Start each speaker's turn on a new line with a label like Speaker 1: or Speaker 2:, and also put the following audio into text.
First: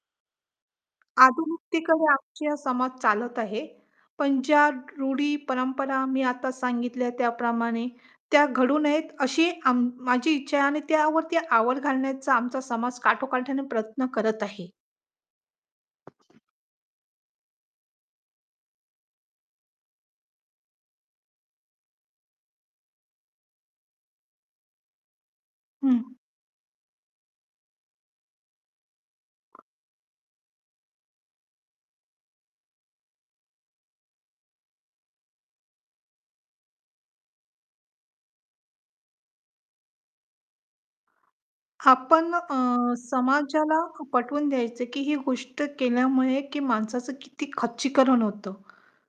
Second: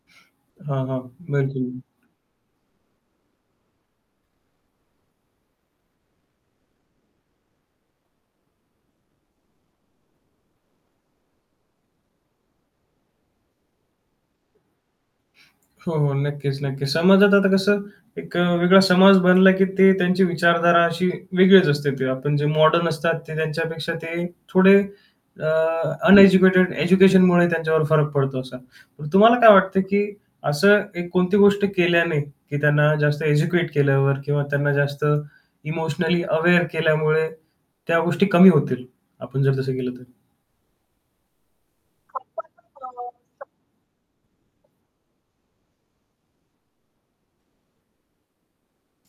Speaker 1: हां, हां.
Speaker 2: आधुनिकतेकडे
Speaker 1: [unintelligible]
Speaker 2: आजचा हा समाज चालत आहे, पण ज्या रूढी-परंपरा मी आता सांगितल्या त्याप्रमाणे त्या घडू नयेत अशी अं, माझी इच्छा आहे आणि त्यावरती आवर घालण्याचा आमचा समाज काठोकाठ्याने प्रयत्न करत आहे.
Speaker 1: हो, हो. नक्कीच, नक्कीच. समाजात आता कसं एक अ, वेगळा समाज बनला, की ते त्यांची विचारधारा अशी वेगळीच असते. ते आपण जे मॉडर्न असतात ते त्यांच्यापेक्षा ते थोडे अ,
Speaker 2: हं.
Speaker 1: अनएज्युकेटेड एज्युकेशनमुळे त्यांच्यावर फरक पडतो असा. पण तुम्हाला काय वाटतं, की असं एक कोणती गोष्ट केल्याने, की त्यांना जास्त एज्युकेट केल्यावर किंवा त्यांना जास्त इमोशनली अवेअर केल्यामुळे त्या गोष्टी कमी होतील? आपण जर तसं केलं तर.
Speaker 2: आपण अ,
Speaker 1: [unintelligible]
Speaker 2: समाजाला पटवून द्यायचं, की ही गोष्ट केल्यामुळे, की माणसाचं किती खच्चीकरण होतं.